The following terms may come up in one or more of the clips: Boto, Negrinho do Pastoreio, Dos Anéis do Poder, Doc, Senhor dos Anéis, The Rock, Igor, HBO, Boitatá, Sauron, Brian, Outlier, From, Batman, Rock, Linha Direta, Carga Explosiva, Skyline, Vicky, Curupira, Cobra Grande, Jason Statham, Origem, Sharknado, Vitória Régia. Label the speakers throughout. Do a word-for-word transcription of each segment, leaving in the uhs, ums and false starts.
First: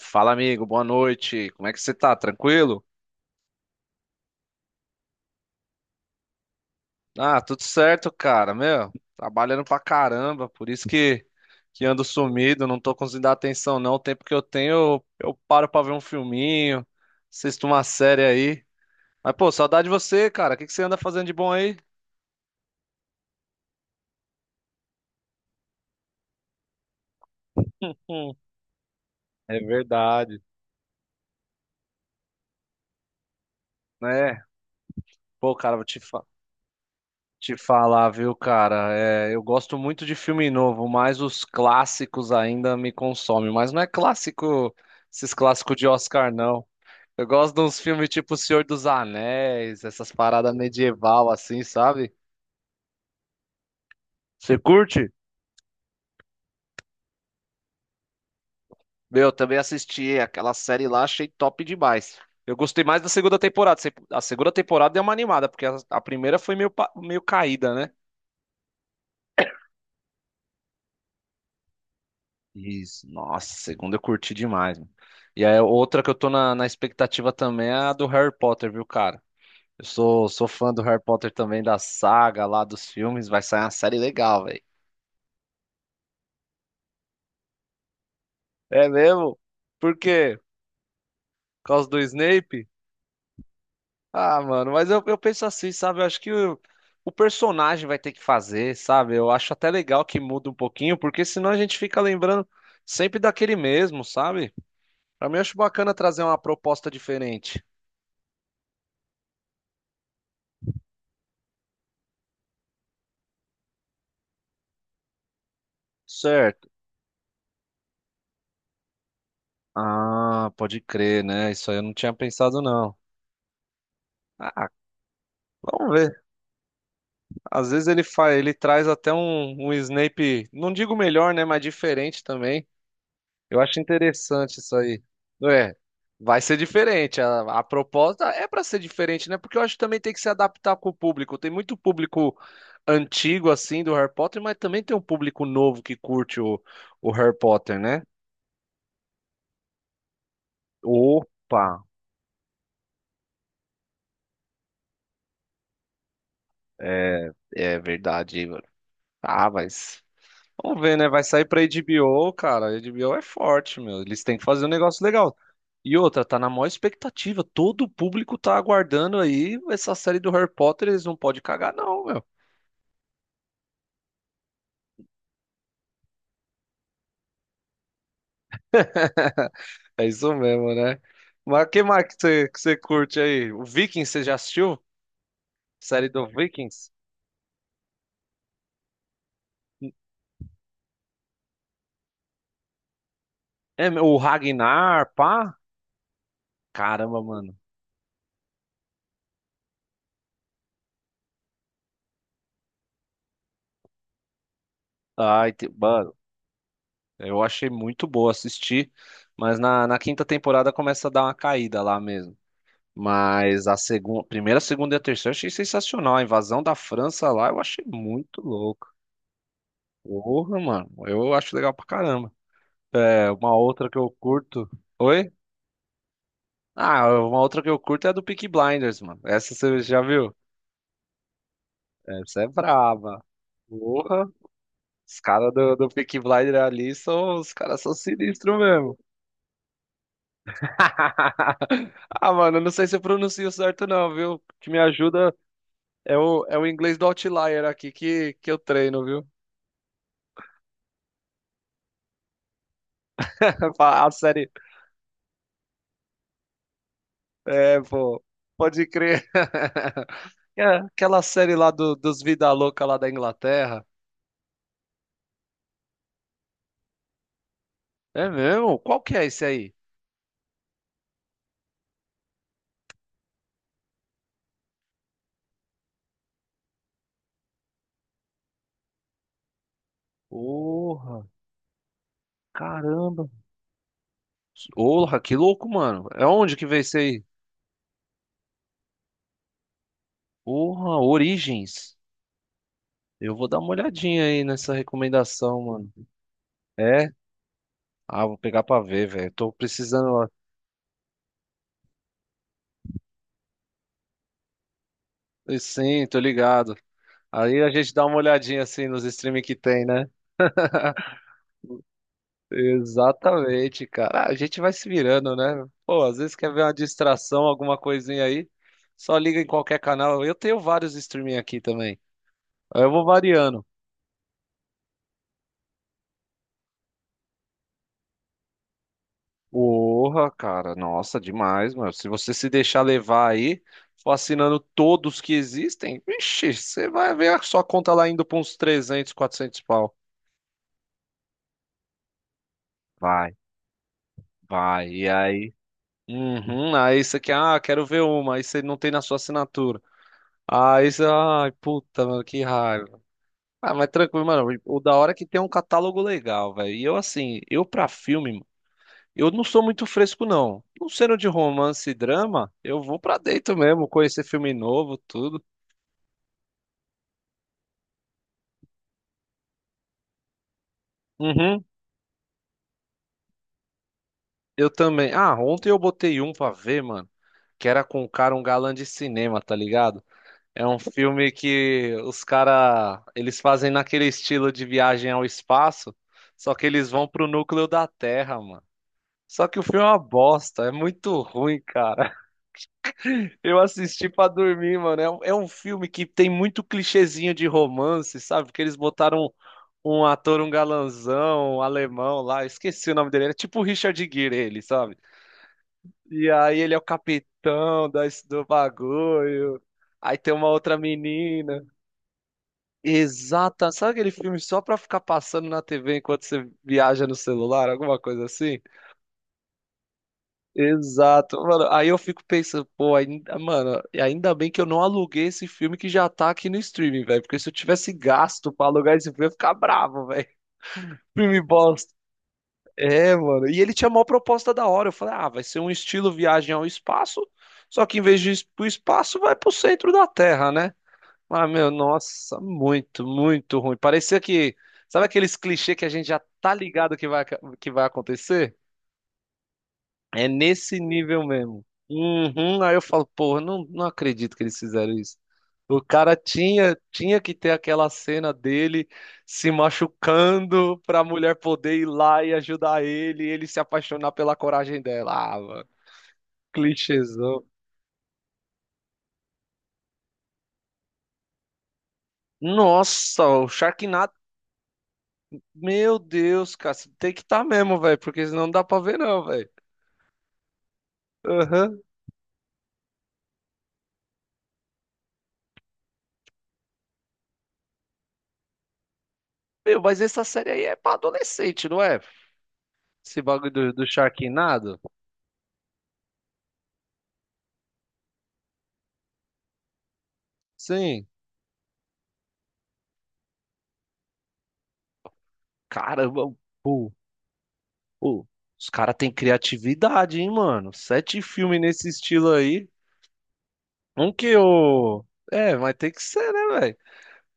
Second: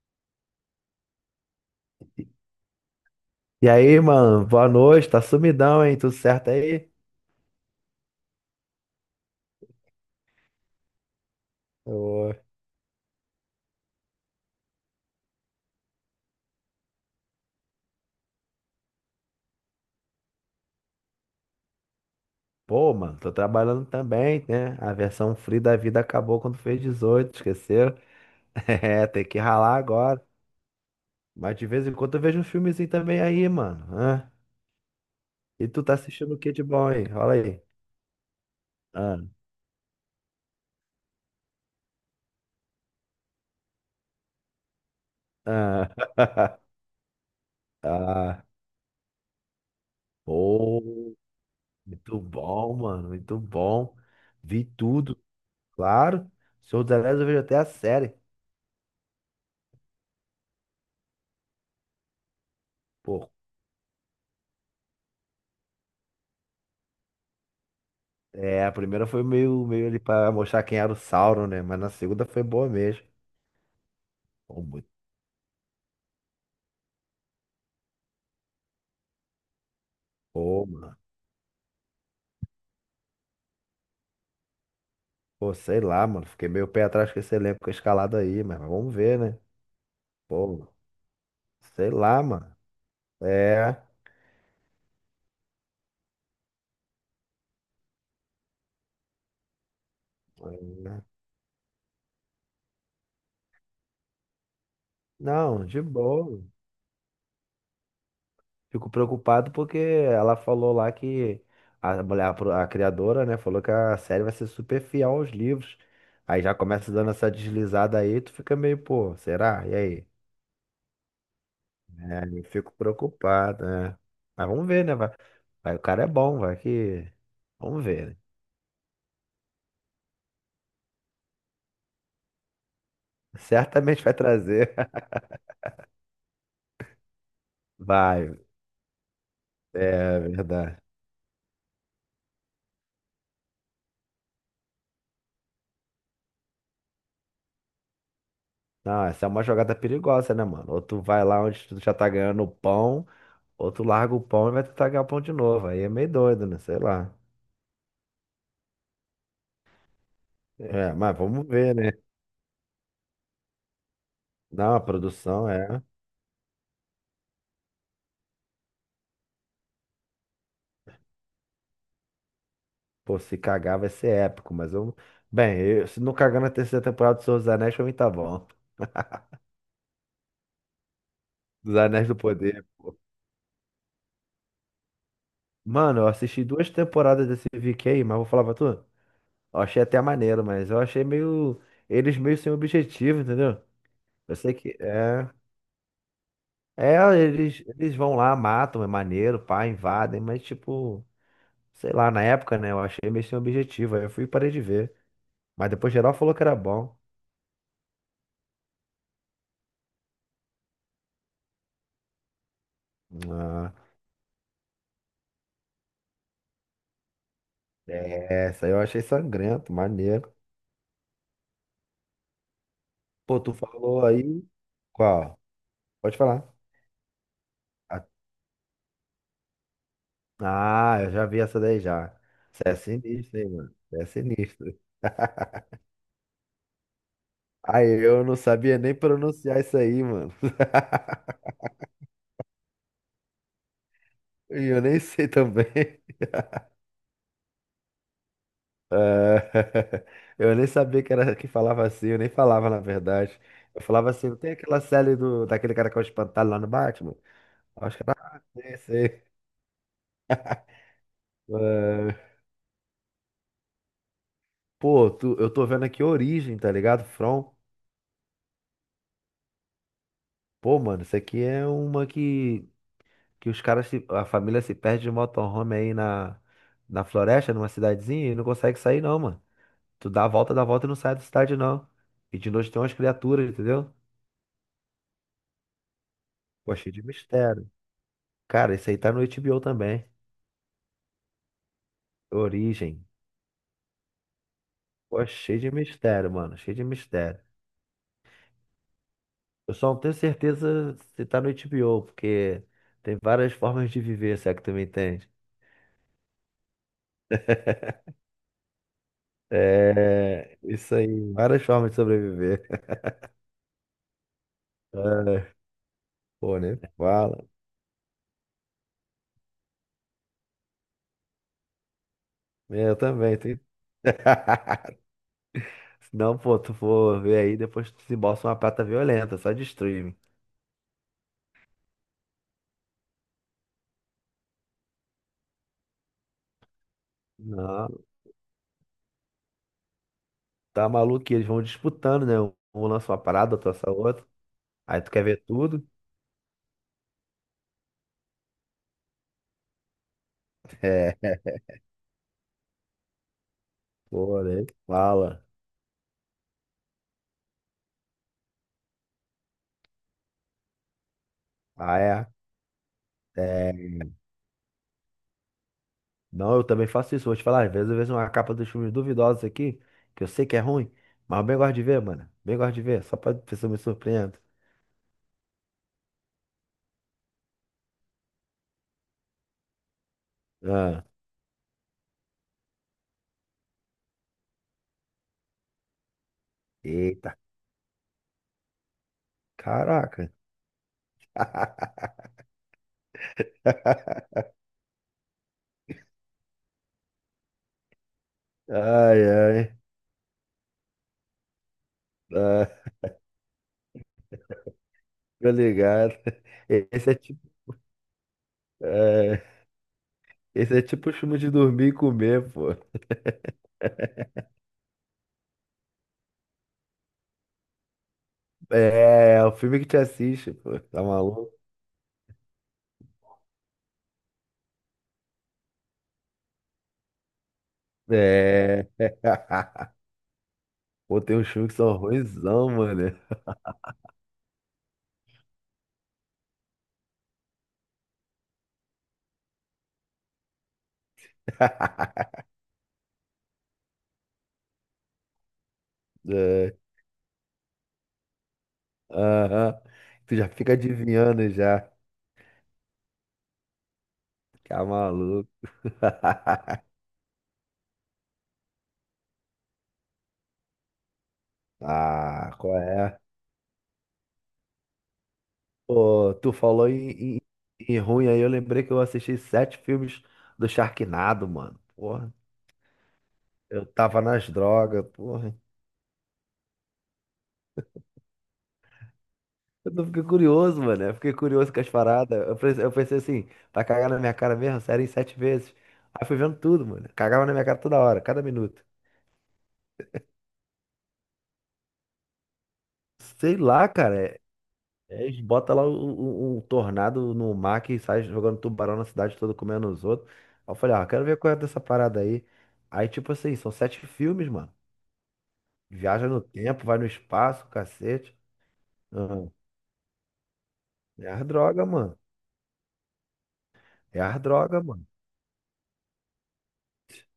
Speaker 1: Fala, amigo, boa noite. Como é que você tá? Tranquilo?
Speaker 2: E aí, mano, boa noite, tá sumidão, hein? Tudo certo aí?
Speaker 1: Ah, tudo certo, cara, meu. Trabalhando pra caramba, por isso que, que ando
Speaker 2: Ô.
Speaker 1: sumido, não tô conseguindo dar atenção, não. O tempo que eu tenho, eu, eu paro pra ver um filminho, assisto uma série aí. Mas, pô, saudade de você, cara. O que que você anda fazendo de bom aí?
Speaker 2: Pô, mano, tô trabalhando também, né? A versão free da vida acabou quando fez dezoito, esqueceu?
Speaker 1: Hum.
Speaker 2: É, tem que
Speaker 1: É
Speaker 2: ralar agora.
Speaker 1: verdade.
Speaker 2: Mas de vez em quando eu vejo um filmezinho também aí, mano. Hã?
Speaker 1: Né? Pô,
Speaker 2: E
Speaker 1: cara,
Speaker 2: tu
Speaker 1: vou
Speaker 2: tá
Speaker 1: te
Speaker 2: assistindo o que de bom, hein? Olha
Speaker 1: Te
Speaker 2: aí.
Speaker 1: falar, viu, cara?
Speaker 2: Ah,
Speaker 1: É, eu gosto muito de filme novo, mas os clássicos ainda me consomem. Mas não é clássico, esses clássicos
Speaker 2: ah.
Speaker 1: de Oscar, não. Eu gosto de uns filmes tipo O
Speaker 2: Ah,
Speaker 1: Senhor dos Anéis, essas paradas
Speaker 2: pô,
Speaker 1: medieval assim, sabe?
Speaker 2: muito bom, mano, muito bom.
Speaker 1: Você
Speaker 2: Vi
Speaker 1: curte?
Speaker 2: tudo, claro. Senhor dos Anéis eu vejo até a série.
Speaker 1: Meu, eu também assisti aquela série lá, achei top demais. Eu gostei mais da
Speaker 2: Pô,
Speaker 1: segunda temporada. Se- A segunda temporada deu uma animada, porque a a primeira foi meio, pa- meio caída, né?
Speaker 2: é, a primeira foi meio, meio ali pra mostrar quem era o Sauron, né? Mas na segunda foi boa mesmo.
Speaker 1: Isso. Nossa, segunda eu curti
Speaker 2: Pô,
Speaker 1: demais,
Speaker 2: muito
Speaker 1: mano. E aí, outra que eu tô na, na expectativa também é a do Harry Potter, viu, cara? Eu sou, sou
Speaker 2: boa,
Speaker 1: fã do
Speaker 2: mano.
Speaker 1: Harry Potter também, da saga lá, dos filmes. Vai sair uma série legal, velho.
Speaker 2: Pô, sei lá, mano. Fiquei meio pé atrás com esse elenco escalado aí, mas
Speaker 1: É
Speaker 2: vamos ver,
Speaker 1: mesmo?
Speaker 2: né?
Speaker 1: Por quê?
Speaker 2: Pô,
Speaker 1: Por causa
Speaker 2: sei
Speaker 1: do
Speaker 2: lá, mano.
Speaker 1: Snape?
Speaker 2: É.
Speaker 1: Ah, mano, mas eu, eu penso assim, sabe? Eu acho que o, o personagem vai ter que fazer, sabe? Eu acho até legal que muda um pouquinho, porque senão a gente fica lembrando sempre daquele mesmo, sabe? Pra mim, eu acho
Speaker 2: Não, de
Speaker 1: bacana trazer uma
Speaker 2: boa.
Speaker 1: proposta diferente.
Speaker 2: Fico preocupado porque ela falou lá que a mulher, a pro- a criadora, né, falou que a série vai ser super fiel aos livros. Aí já
Speaker 1: Certo.
Speaker 2: começa dando essa deslizada aí, tu fica meio, pô, será? E aí?
Speaker 1: Ah, pode crer, né? Isso aí eu não tinha
Speaker 2: É, eu
Speaker 1: pensado,
Speaker 2: fico
Speaker 1: não.
Speaker 2: preocupado, né? Mas vamos
Speaker 1: Ah,
Speaker 2: ver, né? Vai, vai, o
Speaker 1: vamos
Speaker 2: cara é
Speaker 1: ver.
Speaker 2: bom, vai que.
Speaker 1: Às
Speaker 2: Vamos
Speaker 1: vezes ele
Speaker 2: ver, né?
Speaker 1: faz, ele traz até um, um Snape, não digo melhor, né? Mas diferente também. Eu acho
Speaker 2: Certamente vai
Speaker 1: interessante
Speaker 2: trazer.
Speaker 1: isso aí. Não é? Vai ser diferente. A, a proposta
Speaker 2: Vai,
Speaker 1: é pra ser diferente, né? Porque eu acho que também tem
Speaker 2: é
Speaker 1: que se adaptar
Speaker 2: verdade.
Speaker 1: com o público. Tem muito público antigo, assim, do Harry Potter, mas também tem um público novo que curte o, o Harry Potter, né?
Speaker 2: Não, essa é uma jogada perigosa, né, mano? Ou tu vai lá
Speaker 1: Opa!
Speaker 2: onde tu já tá ganhando o pão, ou tu larga o pão e vai tentar ganhar o pão de novo. Aí é meio doido, né? Sei lá.
Speaker 1: É, é verdade, Igor. Ah, mas. Vamos
Speaker 2: É,
Speaker 1: ver, né?
Speaker 2: mas
Speaker 1: Vai sair
Speaker 2: vamos
Speaker 1: pra
Speaker 2: ver, né?
Speaker 1: H B O, cara. A H B O é forte, meu. Eles têm que fazer um
Speaker 2: Não, a
Speaker 1: negócio legal.
Speaker 2: produção é.
Speaker 1: E outra, tá na maior expectativa. Todo o público tá aguardando aí essa série do Harry Potter. Eles não podem cagar, não, meu.
Speaker 2: Pô, se cagar vai ser épico, mas eu. Bem, eu- se não cagar na terceira temporada do Senhor dos Anéis, pra mim tá bom.
Speaker 1: É isso mesmo, né? Mas
Speaker 2: Dos
Speaker 1: que mais
Speaker 2: Anéis
Speaker 1: que
Speaker 2: do
Speaker 1: você, que
Speaker 2: Poder.
Speaker 1: você curte aí? O Vikings, você já assistiu?
Speaker 2: Mano,
Speaker 1: Série
Speaker 2: eu
Speaker 1: do
Speaker 2: assisti duas
Speaker 1: Vikings?
Speaker 2: temporadas desse Vicky aí, mas vou falar pra tu. Eu achei até maneiro, mas eu achei meio. Eles meio sem objetivo, entendeu?
Speaker 1: É, meu, o
Speaker 2: Eu sei que.
Speaker 1: Ragnar,
Speaker 2: É.
Speaker 1: pá?
Speaker 2: É,
Speaker 1: Caramba, mano.
Speaker 2: eles, eles vão lá, matam, é maneiro, pá, invadem, mas tipo. Sei lá, na época, né? Eu achei meio sem objetivo. Aí eu fui e parei de ver.
Speaker 1: Ai, te-
Speaker 2: Mas depois geral
Speaker 1: mano.
Speaker 2: falou que era bom.
Speaker 1: Eu achei muito boa assistir. Mas na, na quinta temporada começa a dar uma caída lá mesmo. Mas
Speaker 2: Ah,
Speaker 1: a segunda, primeira, segunda e a terceira eu achei sensacional. A invasão da França lá eu achei muito
Speaker 2: é, essa aí eu
Speaker 1: louco.
Speaker 2: achei sangrento, maneiro.
Speaker 1: Porra, mano. Eu acho legal pra caramba. É,
Speaker 2: Pô, tu
Speaker 1: uma outra que
Speaker 2: falou
Speaker 1: eu
Speaker 2: aí.
Speaker 1: curto. Oi?
Speaker 2: Qual? Pode falar.
Speaker 1: Ah, uma outra que eu curto é a do Peaky Blinders, mano. Essa você já viu?
Speaker 2: Ah, eu já vi essa daí já.
Speaker 1: Essa é
Speaker 2: Você é
Speaker 1: braba.
Speaker 2: sinistro, hein, mano? Você é
Speaker 1: Porra.
Speaker 2: sinistro.
Speaker 1: Os caras do, do Peaky Blinders ali são. Os caras são
Speaker 2: Aí eu não
Speaker 1: sinistros
Speaker 2: sabia nem
Speaker 1: mesmo.
Speaker 2: pronunciar isso aí, mano.
Speaker 1: Ah, mano, eu não sei se eu pronuncio certo, não, viu? O
Speaker 2: E
Speaker 1: que me
Speaker 2: eu nem sei
Speaker 1: ajuda
Speaker 2: também.
Speaker 1: é o, é o inglês do Outlier aqui que, que eu
Speaker 2: É,
Speaker 1: treino, viu?
Speaker 2: eu nem sabia que era que falava assim, eu nem falava na verdade. Eu
Speaker 1: Fa- A
Speaker 2: falava assim, não
Speaker 1: série.
Speaker 2: tem aquela série do, daquele cara que é o espantalho lá no Batman?
Speaker 1: É,
Speaker 2: Aí os caras,
Speaker 1: pô.
Speaker 2: ah, sei,
Speaker 1: Pode
Speaker 2: sei.
Speaker 1: crer. É, aquela série lá do-
Speaker 2: É.
Speaker 1: dos Vida Louca lá da Inglaterra.
Speaker 2: Pô, tu, eu tô vendo aqui Origem, tá ligado? From.
Speaker 1: É mesmo? Qual que é esse aí?
Speaker 2: Pô, mano, isso aqui é uma que, que os caras, se- a família se perde de motorhome aí na, na floresta, numa cidadezinha, e não consegue sair não, mano. Tu dá a volta, dá a volta e não sai da
Speaker 1: Porra,
Speaker 2: cidade, não. E de noite tem umas
Speaker 1: caramba.
Speaker 2: criaturas, entendeu?
Speaker 1: Porra, que louco, mano. É onde que
Speaker 2: Pô,
Speaker 1: veio
Speaker 2: cheio
Speaker 1: esse
Speaker 2: de
Speaker 1: aí?
Speaker 2: mistério. Cara, esse aí tá no H B O também.
Speaker 1: Porra, Origens.
Speaker 2: Origem.
Speaker 1: Eu vou dar uma olhadinha aí nessa
Speaker 2: Pô,
Speaker 1: recomendação,
Speaker 2: cheio de
Speaker 1: mano.
Speaker 2: mistério, mano. Cheio de
Speaker 1: É?
Speaker 2: mistério.
Speaker 1: Ah, vou pegar pra ver, velho. Tô
Speaker 2: Eu só não
Speaker 1: precisando.
Speaker 2: tenho
Speaker 1: Ó.
Speaker 2: certeza se tá no H B O, porque tem várias formas de viver, se é que tu me entende.
Speaker 1: Sim, tô ligado. Aí a gente dá uma olhadinha assim nos streams que tem, né?
Speaker 2: É, isso aí. Várias formas de sobreviver.
Speaker 1: Exatamente, cara. Ah, a gente vai se virando,
Speaker 2: É,
Speaker 1: né? Pô, às vezes quer
Speaker 2: pô,
Speaker 1: ver uma
Speaker 2: né?
Speaker 1: distração,
Speaker 2: Fala.
Speaker 1: alguma coisinha aí, só liga em qualquer canal. Eu tenho vários streaming aqui também. Aí
Speaker 2: É,
Speaker 1: eu
Speaker 2: Eu
Speaker 1: vou
Speaker 2: também. tem-
Speaker 1: variando.
Speaker 2: Se não, pô, tu for ver aí, depois tu desembolsa uma prata violenta, só de streaming.
Speaker 1: Porra, cara, nossa, demais, mano. Se você se deixar levar aí, for assinando todos que existem, vixe, você vai ver a sua
Speaker 2: Não,
Speaker 1: conta lá indo pra uns trezentos, quatrocentos pau.
Speaker 2: tá maluco, que eles vão disputando, né? Um lança uma
Speaker 1: Vai,
Speaker 2: parada, outro lança outra.
Speaker 1: vai.
Speaker 2: Aí
Speaker 1: E
Speaker 2: tu quer ver
Speaker 1: aí?
Speaker 2: tudo?
Speaker 1: Uhum, aí você quer, ah, quero ver uma, aí você não tem na sua assinatura. Aí você, ai,
Speaker 2: É,
Speaker 1: puta, mano, que raiva. Ah, mas tranquilo,
Speaker 2: pô,
Speaker 1: mano.
Speaker 2: né?
Speaker 1: O da hora é que tem
Speaker 2: Fala.
Speaker 1: um catálogo legal, velho. E eu, assim, eu pra filme, mano, eu não sou muito fresco, não. Não sendo de romance e
Speaker 2: Ah, é.
Speaker 1: drama, eu vou pra dentro
Speaker 2: É.
Speaker 1: mesmo, conhecer filme novo, tudo.
Speaker 2: Não, eu também faço isso. Vou te falar, às vezes eu vejo uma capa dos filmes duvidosos aqui, que eu sei que é ruim, mas eu bem
Speaker 1: Uhum,
Speaker 2: gosto de ver, mano. Bem gosto de ver, só pra ver se eu me surpreendo.
Speaker 1: eu também. Ah, ontem eu botei um pra ver, mano, que era com um cara, um galã de cinema, tá ligado? É um
Speaker 2: Ah,
Speaker 1: filme que os cara, eles fazem naquele estilo de viagem ao espaço, só que eles vão pro
Speaker 2: eita,
Speaker 1: núcleo da Terra, mano. Só que o filme é uma
Speaker 2: caraca.
Speaker 1: bosta, é muito ruim, cara. Eu assisti pra dormir, mano. É um, é um filme que tem muito clichêzinho de romance, sabe? Que eles
Speaker 2: Ai,
Speaker 1: botaram
Speaker 2: ai.
Speaker 1: um, um ator, um galanzão, um alemão lá, esqueci
Speaker 2: Ah,
Speaker 1: o nome dele. Era tipo o Richard Gere, ele, sabe?
Speaker 2: tô ligado.
Speaker 1: E aí ele é o
Speaker 2: Esse é tipo,
Speaker 1: capitão da, do
Speaker 2: é,
Speaker 1: bagulho. Aí tem uma
Speaker 2: esse
Speaker 1: outra
Speaker 2: é tipo filme de
Speaker 1: menina.
Speaker 2: dormir e comer, pô.
Speaker 1: Exata. Sabe aquele filme só pra ficar passando na T V enquanto você viaja no celular? Alguma coisa assim?
Speaker 2: É, o filme que te assiste, pô. Tá
Speaker 1: Exato,
Speaker 2: maluco?
Speaker 1: mano. Aí eu fico pensando, pô, ainda, mano, ainda bem que eu não aluguei esse filme que já tá aqui no streaming, velho. Porque se eu tivesse gasto pra
Speaker 2: É.
Speaker 1: alugar esse filme, eu ia ficar bravo, velho.
Speaker 2: Pô, tem
Speaker 1: Filme
Speaker 2: uns filmes que
Speaker 1: bosta.
Speaker 2: são ruinzão, mano.
Speaker 1: É, mano. E ele tinha uma proposta da hora. Eu falei, ah, vai ser um estilo viagem ao espaço, só que em vez de ir pro espaço, vai pro centro da Terra, né? Mas, meu, nossa, muito, muito ruim. Parecia que, sabe aqueles clichês que a gente já tá
Speaker 2: É.
Speaker 1: ligado que vai, que vai, acontecer?
Speaker 2: Aham.
Speaker 1: É
Speaker 2: Tu já fica
Speaker 1: nesse nível
Speaker 2: adivinhando
Speaker 1: mesmo.
Speaker 2: já.
Speaker 1: Uhum. Aí eu falo, porra, não, não acredito que eles
Speaker 2: Tá
Speaker 1: fizeram isso.
Speaker 2: maluco.
Speaker 1: O cara tinha, tinha que ter aquela cena dele se machucando pra mulher poder ir lá e
Speaker 2: Ah, qual
Speaker 1: ajudar
Speaker 2: é?
Speaker 1: ele, e ele se apaixonar pela coragem dela. Ah, mano,
Speaker 2: Pô, tu falou em, em,
Speaker 1: clichêzão.
Speaker 2: em ruim aí, eu lembrei que eu assisti sete filmes do Sharknado, mano. Porra,
Speaker 1: Nossa, o
Speaker 2: eu
Speaker 1: Sharknado,
Speaker 2: tava nas drogas, porra.
Speaker 1: meu Deus, cara, você tem que estar mesmo, velho, porque senão não dá pra ver não, velho.
Speaker 2: Eu tô- fiquei curioso, mano. Eu fiquei curioso com
Speaker 1: Aham.
Speaker 2: as paradas. Eu pensei, eu pensei assim, vai cagar na minha cara mesmo? Sério, em sete vezes. Aí fui vendo tudo, mano. Cagava na minha cara toda hora, cada minuto.
Speaker 1: Meu, mas essa série aí é pra adolescente, não é? Esse bagulho
Speaker 2: Sei
Speaker 1: do, do
Speaker 2: lá, cara. é-
Speaker 1: Sharknado?
Speaker 2: é, Eles botam lá o um- um tornado no mar que sai jogando tubarão na cidade toda, comendo os outros. Aí eu falei,
Speaker 1: Sim.
Speaker 2: ó, quero ver qual é dessa parada aí. Aí, tipo assim, são sete filmes, mano. Viaja
Speaker 1: Caramba,
Speaker 2: no tempo,
Speaker 1: pô,
Speaker 2: vai no espaço,
Speaker 1: pô,
Speaker 2: cacete.
Speaker 1: os caras têm
Speaker 2: Ah,
Speaker 1: criatividade, hein, mano? Sete
Speaker 2: é as
Speaker 1: filmes
Speaker 2: droga,
Speaker 1: nesse
Speaker 2: mano.
Speaker 1: estilo aí. Um
Speaker 2: É
Speaker 1: que
Speaker 2: as droga,
Speaker 1: eu.
Speaker 2: mano.
Speaker 1: É, mas tem que ser, né, velho?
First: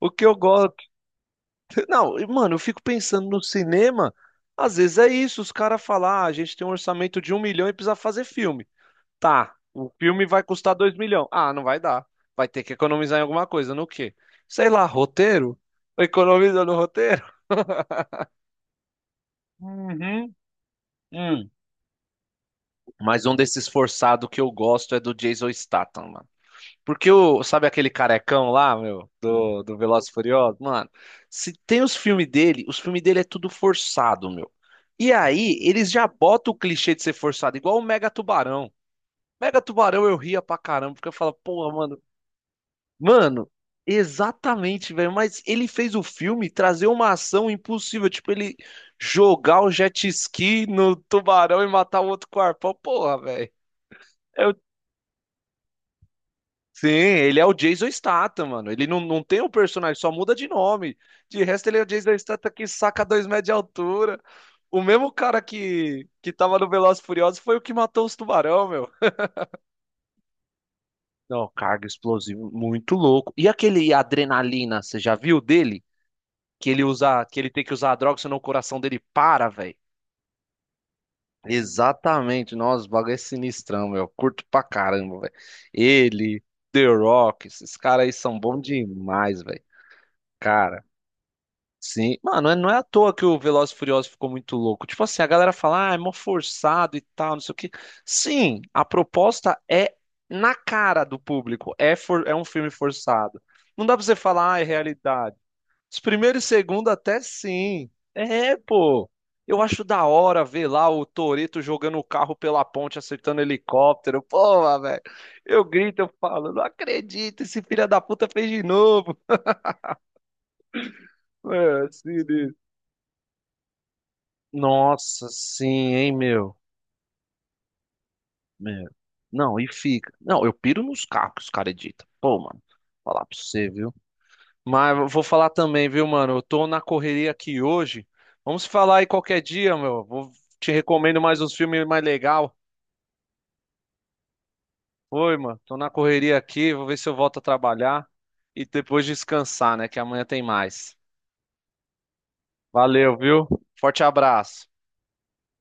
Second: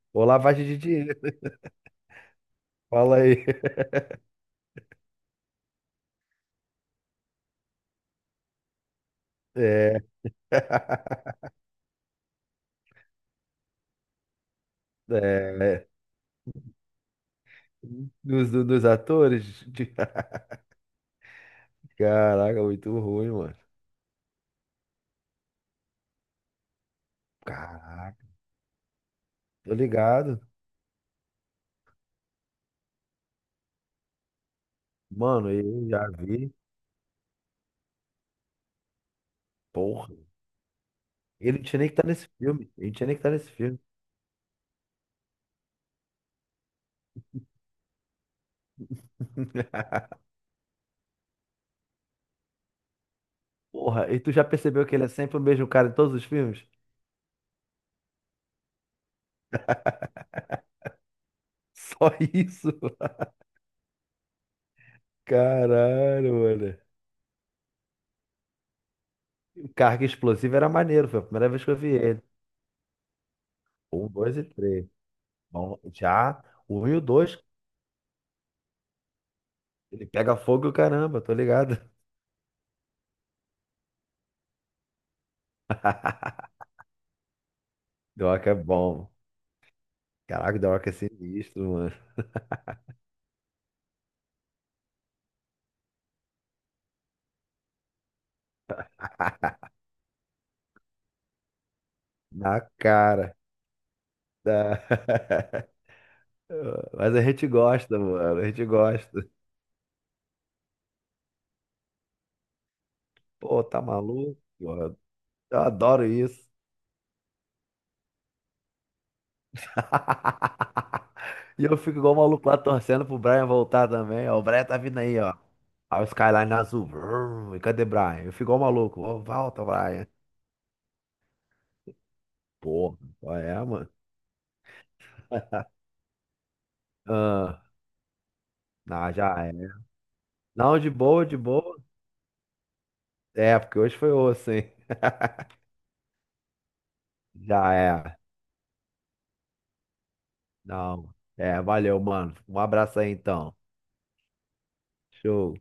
Speaker 1: O que
Speaker 2: Ou
Speaker 1: eu
Speaker 2: lavagem
Speaker 1: gosto.
Speaker 2: de dinheiro.
Speaker 1: Não, e, mano, eu fico
Speaker 2: Fala
Speaker 1: pensando no
Speaker 2: aí.
Speaker 1: cinema. Às vezes é isso, os caras falam, ah, a gente tem um orçamento de um milhão e precisa fazer filme. Tá, o
Speaker 2: É.
Speaker 1: filme vai custar dois milhões. Ah, não vai dar. Vai ter que economizar em alguma coisa, no quê? Sei lá, roteiro?
Speaker 2: É,
Speaker 1: Economiza no roteiro?
Speaker 2: dos, do- dos atores? de-
Speaker 1: Uhum.
Speaker 2: Caraca, muito
Speaker 1: Mas
Speaker 2: ruim,
Speaker 1: um
Speaker 2: mano.
Speaker 1: desses forçados que eu gosto é do Jason Statham, mano. Porque o, sabe aquele
Speaker 2: Caraca,
Speaker 1: carecão lá, meu, do,
Speaker 2: tô
Speaker 1: do Velozes e
Speaker 2: ligado.
Speaker 1: Furiosos? Mano, se tem os filmes dele, os filmes dele é tudo forçado, meu. E
Speaker 2: Mano,
Speaker 1: aí,
Speaker 2: eu
Speaker 1: eles já
Speaker 2: já vi.
Speaker 1: botam o clichê de ser forçado, igual o Mega Tubarão. Mega Tubarão
Speaker 2: Porra.
Speaker 1: eu ria pra caramba, porque eu falo,
Speaker 2: Ele não
Speaker 1: porra,
Speaker 2: tinha nem que
Speaker 1: mano.
Speaker 2: tá nesse filme. Ele não tinha nem que tá
Speaker 1: Mano,
Speaker 2: nesse filme.
Speaker 1: exatamente, velho. Mas ele fez o filme trazer uma ação impossível, tipo, ele jogar o jet ski no tubarão e matar o outro com o arpão. Porra, velho.
Speaker 2: Porra, e tu já
Speaker 1: É,
Speaker 2: percebeu que ele é sempre o mesmo cara em todos os filmes?
Speaker 1: sim, ele é o Jason Statham, mano. Ele não, não tem o personagem, só muda de nome. De resto, ele é o
Speaker 2: Só
Speaker 1: Jason Statham que
Speaker 2: isso.
Speaker 1: saca dois metros de altura. O mesmo cara que, que
Speaker 2: Caralho,
Speaker 1: tava no
Speaker 2: mano.
Speaker 1: Velozes e Furiosos foi o que matou os tubarão, meu.
Speaker 2: O Carga Explosiva era maneiro, foi a
Speaker 1: Não,
Speaker 2: primeira vez que eu
Speaker 1: carga
Speaker 2: vi ele.
Speaker 1: explosivo, muito louco. E aquele
Speaker 2: Um, dois e
Speaker 1: adrenalina,
Speaker 2: três.
Speaker 1: você já viu
Speaker 2: Bom,
Speaker 1: dele?
Speaker 2: já
Speaker 1: Que
Speaker 2: o
Speaker 1: ele
Speaker 2: um e o
Speaker 1: usa,
Speaker 2: dois,
Speaker 1: que ele tem que usar a droga, senão o coração dele para, velho.
Speaker 2: ele pega fogo e o caramba, tô ligado.
Speaker 1: Exatamente, nossa, o bagulho é sinistrão, meu. Curto pra caramba, velho. Ele, The Rock, esses caras aí são
Speaker 2: Doc é
Speaker 1: bons
Speaker 2: bom.
Speaker 1: demais, velho.
Speaker 2: Caraca, da
Speaker 1: Cara.
Speaker 2: Rock é sinistro, mano.
Speaker 1: Sim, mano, é, não é à toa que o Velozes e Furiosos ficou muito louco. Tipo assim, a galera fala, ah, é mó forçado e tal, não sei o quê. Sim, a proposta é na cara do público. É, for- é um
Speaker 2: Na
Speaker 1: filme
Speaker 2: cara.
Speaker 1: forçado. Não dá pra você falar, ah, é realidade.
Speaker 2: Da...
Speaker 1: Os primeiros e segundo
Speaker 2: Mas
Speaker 1: até
Speaker 2: a gente
Speaker 1: sim.
Speaker 2: gosta, mano. A
Speaker 1: É,
Speaker 2: gente
Speaker 1: pô.
Speaker 2: gosta.
Speaker 1: Eu acho da hora ver lá o Toretto jogando o carro pela ponte, acertando
Speaker 2: Pô, tá
Speaker 1: helicóptero.
Speaker 2: maluco,
Speaker 1: Porra,
Speaker 2: mano?
Speaker 1: velho.
Speaker 2: Eu
Speaker 1: Eu grito,
Speaker 2: adoro
Speaker 1: eu
Speaker 2: isso.
Speaker 1: falo, não acredito, esse filho da puta fez de novo.
Speaker 2: E eu
Speaker 1: É,
Speaker 2: fico
Speaker 1: assim,
Speaker 2: igual o maluco lá torcendo pro Brian voltar também. Ó, o Brian tá vindo aí,
Speaker 1: nossa,
Speaker 2: ó.
Speaker 1: sim,
Speaker 2: Olha o
Speaker 1: hein,
Speaker 2: Skyline
Speaker 1: meu?
Speaker 2: azul. Vrum. E cadê o Brian? Eu fico igual o
Speaker 1: Meu.
Speaker 2: maluco. Ó,
Speaker 1: Não,
Speaker 2: volta,
Speaker 1: e
Speaker 2: Brian.
Speaker 1: fica. Não, eu piro nos carros que os caras editam. Pô, mano,
Speaker 2: Pô,
Speaker 1: vou falar
Speaker 2: qual
Speaker 1: pra
Speaker 2: é,
Speaker 1: você,
Speaker 2: mano?
Speaker 1: viu? Mas eu vou falar também, viu, mano? Eu tô na correria aqui
Speaker 2: Ah,
Speaker 1: hoje. Vamos falar aí
Speaker 2: não, já
Speaker 1: qualquer
Speaker 2: é.
Speaker 1: dia, meu. Vou te
Speaker 2: Não, de
Speaker 1: recomendo
Speaker 2: boa, de
Speaker 1: mais uns
Speaker 2: boa.
Speaker 1: filmes mais legal.
Speaker 2: É, porque hoje foi osso, hein?
Speaker 1: Oi, mano. Tô na correria aqui. Vou ver se eu volto a
Speaker 2: Já
Speaker 1: trabalhar
Speaker 2: é.
Speaker 1: e depois descansar, né? Que amanhã tem mais.
Speaker 2: Não. É, valeu, mano. Um abraço aí
Speaker 1: Valeu, viu?
Speaker 2: então.
Speaker 1: Forte abraço.
Speaker 2: Show.